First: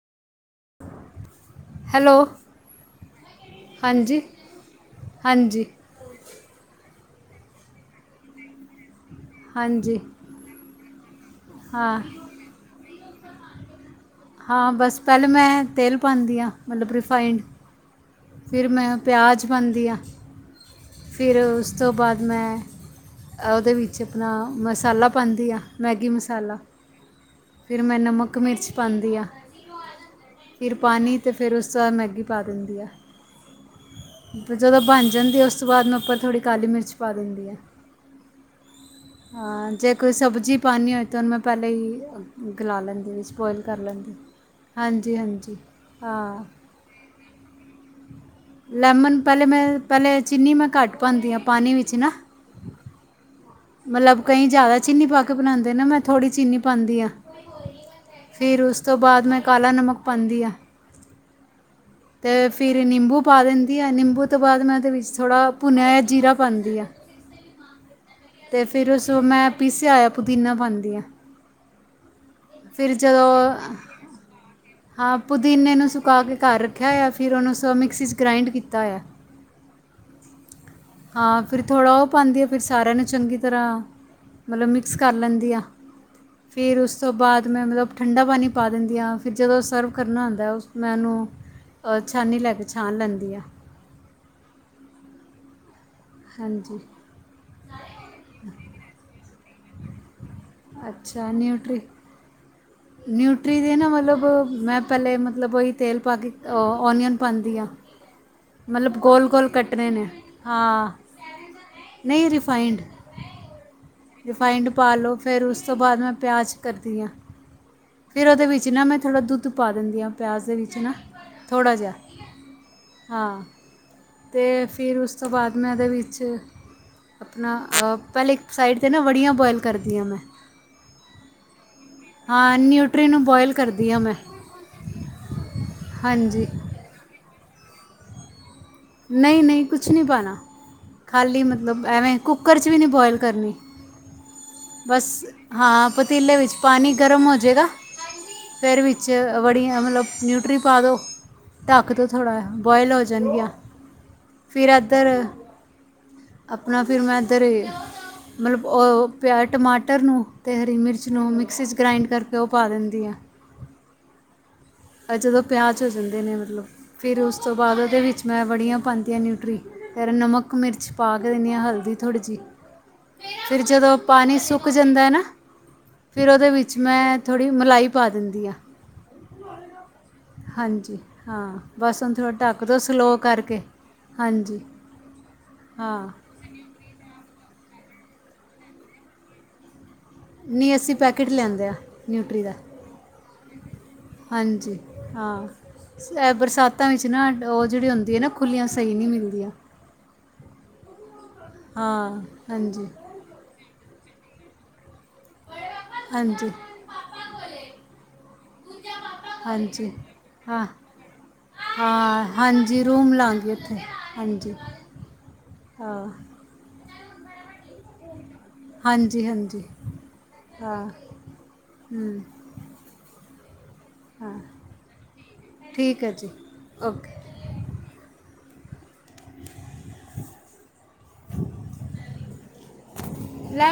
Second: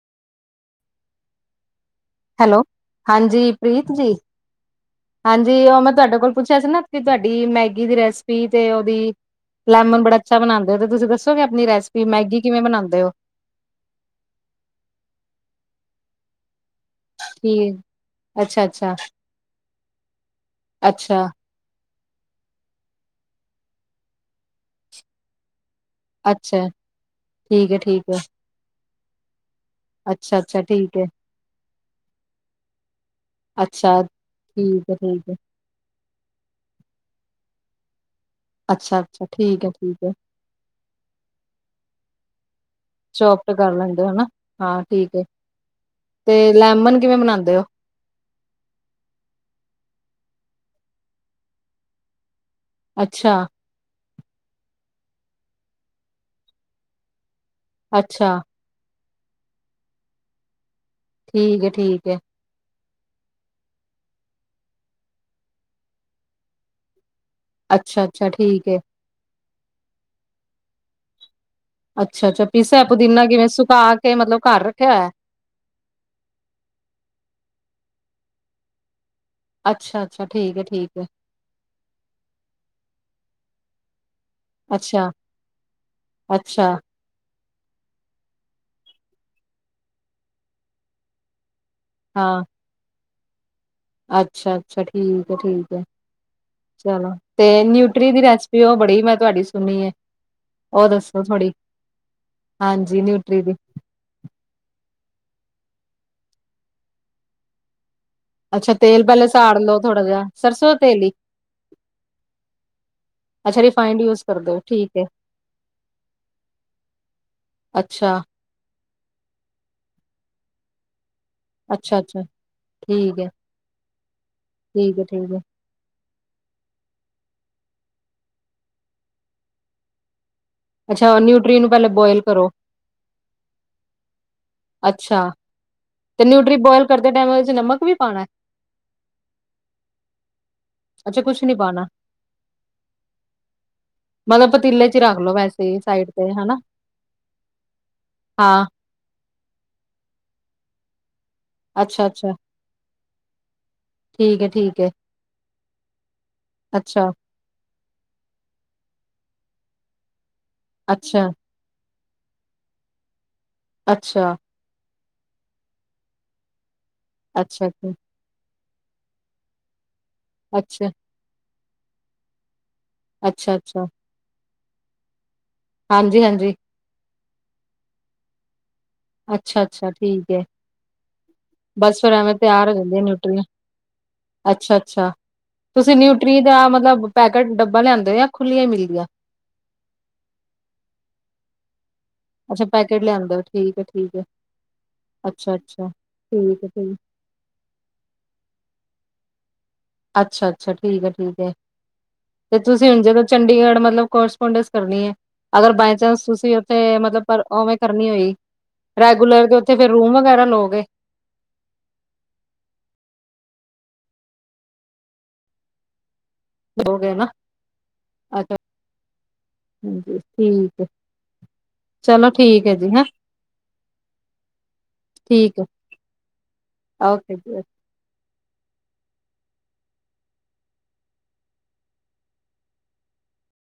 Hello. Hello ਹਾਂਜੀ, ਪ੍ਰੀਤ ਜੀ, ਹਾਂਜੀ ਹਾਂਜੀ ਓ ਮੈਂ ਤੁਆਡੇ ਕੋਲ ਪੁੱਛਿਆ ਸੀ ਨਾ ਕਿ ਤੁਆਡੀ ਮੈਗੀ ਦੀ ਰੈਸਿਪੀ ਤੇ ਓਦੀ ਹਾਂਜੀ ਲੈਮਨ ਬੜਾ ਅੱਛਾ ਬਨਾਦੇ ਓ ਤੇ ਤੁਸੀਂ ਦੱਸੋਗੇ ਆਪਨੀ ਹਾਂ ਰੈਸਿਪੀ ਮੈਗੀ ਕਿਵੇਂ ਬਨਾਦੇ ਓ? ਹਾਂ ਬਸ ਪੈਲੇ ਮੈਂ ਤੇਲ ਪਾਂਦੀ ਆ ਮਤਲਬ ਰਿਫਾਈ ਈਨ। ਫਿਰ ਮੈਂ ਪਿਆਜ਼ ਪਾਂਦੀ ਆ। ਅੱਛਾ ਫਿਰ ਉਸ ਤੋਂ ਬਾਅਦ ਮੈਂ ਉਹਦੇ ਵਿੱਚ ਆਪਣਾ ਮਸਾਲਾ ਪਾਂਦੀ ਆ। ਮੈਗੀ ਮਸਾਲਾ, ਅੱਛਾ ਠੀਕ ਹੈ ਫਿਰ ਮੈਂ ਠੀਕ ਹੈ ਨਮਕ, ਮਿਰਚ ਪਾਂਦੀ ਆ। ਅੱਛਾ ਅੱਛਾ ਫਿਰ ਠੀਕ ਹੈ ਪਾਣੀ ਤੇ ਫਿਰ ਉਸ ਤੋਂ ਬਾਅਦ ਮੈਗੀ ਪਾ ਦਿੰਦੀ ਆ। ਅੱਛਾ ਜਦੋਂ ਠੀਕ ਹੈ ਬਣ ਠੀਕ ਹੈ ਜਾਂਦੀ ਉਸ ਤੋਂ ਬਾਅਦ ਮੈ ਉੱਪਰ ਥੋੜੀ ਕਾਲੀ ਮਿਰਚ ਪਾ ਦਿੰਦੀ ਆ। ਅੱਛਾ-ਅੱਛਾ। ਹਾ ਜੇ ਕੋਈ ਸਬਜ਼ੀ ਪਉਣੀ ਹੋਏ ਤਾਂ ਉਹਨੂੰ ਮੈਂ ਪਹਿਲਾਂ ਗਲਾ ਲੈਂਦੀ ਹਾ। ਸ਼ੋਫਟ ਕਰ ਲੈਂਦੇ ਹੋ ਹਨਾ, ਹਾਂ ਠੀਕ ਹੈ ਹਾਂਜੀ ਹਾਂ ਤੇ ਲੈਮਨ ਕਿਵੇਂ ਬਣਾਦੇ ਓ? [inaudible] ਲੈਮਨ ਪਹਿਲੇ ਮੈਂ ਪਹਿਲੇ ਚੀਨੀ ਮੈਂ ਘੱਟ ਪਾਉਦੀ ਆ ਪਾਣੀ ਵਿੱਚ ਨਾ। ਅੱਛਾ। ਮਤਲਬ ਕਈ ਜ਼ਿਆਦਾ ਚੀਨੀ ਪਾ ਕੇ ਬਣਾਉਂਦੇ ਨਾ ਮੈਂ ਥੋੜੀ ਚੀਨੀ ਪਾਂਦੀ ਆ। ਅੱਛਾ। ਫਿਰ ਉਸ ਤੋਂ ਬਾਅਦ ਮੈਂ ਕਾਲਾ ਨਮਕ ਪਾਂਦੀ‌‌ ਆ। ਠੀਕ ਏ- ਠੀਕ ਏ। ਤੇ ਫਿਰ ਨਿੰਬੂ ਪਾ ਦਿੰਦੀ ਆ ਨਿੰਬੂ ਤੋਂ ਬਾਅਦ ਮੈਂ ਉਹਦੇ ਵਿੱਚ ਥੋੜਾ ਭੁੰਨਿਆ ਹੋਇਆ ਜੀਰਾ ਪਾਂਉਦੀ ਆ। ਅੱਛਾ-ਅੱਛਾ ਠੀਕ ਏ। ਫੇਰ ਮੈ ਪੀਸਿਆ ਹੋਇਆ ਪੁਦੀਨਾ ਪਾਂਦੀ ਆ। ਅੱਛਾ- ਅੱਛਾ ਪੀਸਾ ਹੋਇਆ ਪੁਦੀਨਾ ਕਿਵੇਂ ਸੁਕਾ ਕੇ ਮਤਲਬ ਘਰ ਰੱਖਿਆ ਹੋਇਆ। ਹਾਂ ਪੁਦੀਨੇ ਨੂੰ ਸੁਕਾ ਕੇ ਘਰ ਰੱਖਿਆ ਹੋਇਆ ਫਿਰ ਉਹਨੂੰ ਸ ਮਿਕਸੀ 'ਚ ਗ੍ਰਇੰਡ ਕੀਤਾ ਹੋਇਆ। ਅੱਛਾ-ਅੱਛਾ ਠੀਕ ਏ- ਠੀਕ ਏ। ਹਾਂ ਫਿਰ ਥੋੜਾ ਉਹ ਪਾਉਂਦੀ ਆ ਫਿਰ ਸਾਰਿਆਂ ਨੂੰ ਚੰਗੀ ਤਰਾਂ ਮਤਲਬ ਮਿਕਸ ਕਰ ਲੈਂਦੀ ਆ ਅੱਛਾ-ਅੱਛਾ ਫਿਰ ਉਸ ਉਸ ਤੋਂ ਬਾਅਦ ਮੈਂ ਮਤਲਬ ਠੰਡਾ ਪਾਣੀ ਪਾ ਦਿੰਦੀ ਆ ਫਿਰ ਜਦੋਂ ਸਰਵ ਕਰਨਾ ਹੁੰਦਾ ਉਸ ਮੈਂ ਉਹਨੂੰ ਤੇ ਛਾਨੀ ਹਾਂ, ਲੈ ਕੇ ਛਾਨ ਬਂੰਦੀ ਐ। ਅੱਛਾ-ਅੱਛਾ ਠੀਕ ਏ- ਠੀਕ ਏ ਹਾਂਜੀ ਚਲੋ। ਤੇ ਨਿਊਟਰੀ ਦੀ ਰੈਸਿਪੀ ਉਹ ਬੜੀ ਮੈਂ ਤੁਹਾਡੀ ਸੁਣੀ ਏ। ਅੱਛਾ ਨਿਊਟਰੀ ਹਾਂਜੀ ਦੀ ਨਿਊਟਰੀ ਦੇ ਨਾ ਮਤਲਬ ਮੈਂ ਪਹਿਲੇ ਮਤਲਬ ਉਹ ਤੇਲ ਪਾ ਕੇ ਓਨੀਅਨ ਪਾਉਂਦੀ ਆ। ਅੱਛਾ ਮਤਲਬ ਤੇਲ ਪਹਿਲੇ ਗੋਲ- ਗੋਲ ਸਾੜ ਲਓ ਕੱਟਣੇ ਥੋੜਾ ਨੇ, ਜਿਹਾ ਸਰਸੋਂ ਦਾ ਹਾਂ ਤੇਲ ਹੀ ਨਹੀਂ ਰਿਫਾਈੰਡ। ਅੱਛਾ ਰਿਫਾਇੰਡ ਯੂਜ ਕਰਦੇ ਹੋ ਰਿਫਾਈੰਡ ਪਾ ਠੀਕ ਹੈ, ਲਓ ਫੇਰ ਉਸ ਤੋਂ ਬਾਅਦ ਮੈਂ ਪਿਆਜ਼ ਕਰਦੀ ਆ। ਅੱਛਾ, ਫੇਰ ਉਹਦੇ ਵਿੱਚ ਨਾ ਮੈਂ ਥੋੜਾ ਦੁੱਧ ਪਾ ਦਿੰਦੀ ਹਾਂ ਪਿਆਜ਼ ਦੇ ਵਿੱਚ ਨਾ। ਥੋੜਾ ਜਿਹਾ, ਅੱਛਾ-ਅੱਛਾ ਠੀਕ ਹੈ, ਹਾਂ ਤੇ ਫੇਰ ਠੀਕ ਹੈ, ਉਸ ਤੋਂ ਠੀਕ ਹੈ, ਬਾਅਦ ਮੈਂ ਉਹਦੇ ਵਿੱਚ, ਆਪਣਾ ਅ ਪਹਿਲੇ ਇੱਕ ਸਾਈਡ 'ਤੇ ਨਾ ਵੜੀਆਂ ਬੁਆਇਲ ਕਰਦੀ ਆ ਮੈਂ। ਅੱਛਾ ਨਿਊਟਰੀ ਨੂੰ ਪਹਿਲੇ ਬੋਇਲ ਕਰੋ। ਹਾਂ ਨਿਊਟਰੀ ਨੂੰ ਬੁਆਇਲ ਕਰਦੀ ਆ ਮੈਂ। ਅੱਛਾ ਤੇ ਹਾਂਜੀ ਨਿਊਟਰੀ ਬੋਇਲ ਕਰਦੇ ਟਾਇਮ ਉਹਦੇ ਚ ਨਮਕ ਵੀ ਪਾਣਾ ਏ। ਨਹੀਂ- ਨਹੀਂ ਕੁਛ ਨਹੀਂ ਪਾਣਾ। ਅੱਛਾ ਖਾਲੀ ਕੁਛ ਨੀ ਮਤਲਬ ਪਾਣਾ ਐਵੇਂ ਕੁੱਕਰ 'ਚ ਵੀ ਨੀ ਬੁਆਇਲ ਕਰਨੀ ਮਤਲਬ ਪਤੀਲੇ ਚ ਹੀ ਬਸ ਰੱਖ ਲੋ ਵੈਸੇ ਹੀ ਹਾਂ ਸਾਈਡ ਤੇ ਪਤੀਲੇ ਵਿੱਚ ਹਨਾ ਪਾਣੀ ਗਰਮ ਹੋਜਏਗਾ ਹਾਂ, ਫੇਰ ਵਿ- 'ਚ ਬੜੀਆਂ ਮਤਲਬ ਨਿਊਟਰੀ ਪਾ ਦਿਉ ਢੱਕ ਦੋ ਅੱਛਾ-ਅੱਛਾ ਥੋੜਾ ਬੋਆਇਲ ਹੋ ਜਾਣਗੀਆਂ। ਠੀਕ ਹੈ, ਫੇਰ ਠੀਕ ਹੈ। ਇੱਧਰ, ਆਪਣਾ ਫੇਰ ਅੱਛਾ, ਮੈਂ- ਤਰੀ ਮਤਲਬ ਉਹ ਪਿਆਜ਼, ਟਮਾਟਰ ਨੂੰ, ਤੇ ਹਰੀ ਮਿਰਚ ਅੱਛਾ, ਨੂੰ ਮਿਕਸੀ 'ਚ ਗਰਾਇੰਡ ਕਰਕੇ ਉਹ ਪਾ ਦਿੰਦੀ ਆ। ਅੱਛਾ। ਓਰ ਜਦੋਂ ਪਿਆਜ ਹੋ ਜਾਂਦੇ ਨੇ ਮਤਲਬ ਫਿਰ ਉਸ ਤੋਂ ਅੱਛਾ, ਬਾਦ ਜੀ, ਓਦੇ ਵਿੱਚ ਮੈਂ ਵੜੀਆਂ ਪਾਂਦੀਆਂ ਨਿਊਟਰੀ ਫੇਰ ਨਮਕ, ਅੱਛਾ, ਮਿਰਚ ਪਾ ਕੇ ਦਿੰਦੀ ਆ ਹਲਦੀ ਥੋੜੀ ਜੀ। ਅੱਛਾ, ਫਿਰ ਅੱਛਾ ਜਦੋਂ ਪਾਣੀ ਸੁੱਕ ਜਾਂਦਾ ਐ ਨਾ ਫਿਰ ਓਦੇ ਹਾਂਜੀ-ਹਾਂਜੀ, ਵਿੱਚ ਵਿੱਚ ਮੈਂ ਥੋੜੀ ਮਲਾਈ ਪਾ ਦਿੰਦੀ ਆ। ਅੱਛਾ-ਅੱਛਾ ਠੀਕ। ਐ। ਹਾਂਜੀ, ਹਾਂ ਬਸ ਫੇਰ ਹੁਣ ਥੋੜਾ ਐਵੇਂ ਢੱਕ ਤਿਆਰ ਹੋ ਦੋ ਜਾਂਦੀ ਆ ਸਲੋ ਨਿਊਟਰੀ, ਕਰਕੇ। ਹਾਂਜੀ ਅੱਛਾ-ਅੱਛਾ ਤੁਸੀਂ ਹਾਂ ਨਿਊਟ ਰੀ ਦਾ ਮਤਲਬ ਪੈਕੇਟ ਡੱਬਾ ਲਿਆਂਦੇ ਓ ਯਾ ਖੁੱਲੀਆਂ ਈ ਮਿਲਦੀਆਂ। ਨੀ ਅੱਸੀਂ ਪੈਕੇਟ ਲਿਆਂਦੇ ਆ। ਨਿਊਟਰੀ ਦਾ ਅੱਛਾ ਪੈਕੇਟ ਲਿਆਂਦੇ ਓ ਠੀਕ ਐ ਠੀਕ ਐ। ਹਾਂਜੀ ਹਾਂ, ਅੱਛਾ-ਅੱਛਾ, ਐ ਠੀਕ ਬਰਸਾ ਤਾਂ ਠੀਕ, ਵਿੱਚ ਨਾ ਓ ਜੇੜੀ ਹੁੰਦੀ ਐ ਨਾ ਖੁੱਲੀਆਂ ਸਈ ਨਈ ਮਿਲਦੀਆਂ। ਅੱਛਾ-ਅੱਛਾ, ਠੀਕ ਐ-ਠੀਕ ਐ ਹਾਂ ਤੇ ਹਾਂਜੀ ਤੁਸੀਂ ਹੁਣ ਜਦੋਂ ਚੰਡੀਗੜ੍ਹ ਮਤਲਬ ਕੋਰਸਪੋਂਡਸ ਕਰਨੀ ਏ। ਅਗਰ ਬਾਏ ਚਾਂਸ ਹਾਂਜੀ ਤੁਸੀਂ ਓੱਥੇ ਮਤਲਬ ਪਰ ਓਵੇਂ ਕਰਨੀ ਓਈ ਰੈਗੂਲਰ ਦੇ ਓੱਥੇ ਫੇਰ ਹਾਂਜੀ ਰੂਮ ਵਗੈਰਾ ਹਾਂ ਲਓ ਗੇ। ਹਾਂ, ਹਾਂਜੀ ਰੂਮ ਲਾਂਗੇ ਉੱਥੇ ਹਾਂਜੀ ਆਂ। ਲਓ ਗੇ ਨਾ ਅੱਛਾ। ਹਾਂਜੀ ਹਾਂਜੀ ਹਾਂਜੀ ਠੀਕ ਹਾਂ ਐ ਹੂੰ ਚਲੋ ਠੀਕ ਏ ਜੀ ਹੈਂ। ਹਾਂ ਠੀਕ ਐ, ਹੈ ਜੀ ਓਕੇ ਜੀ ਓਕੇ। ਲੈ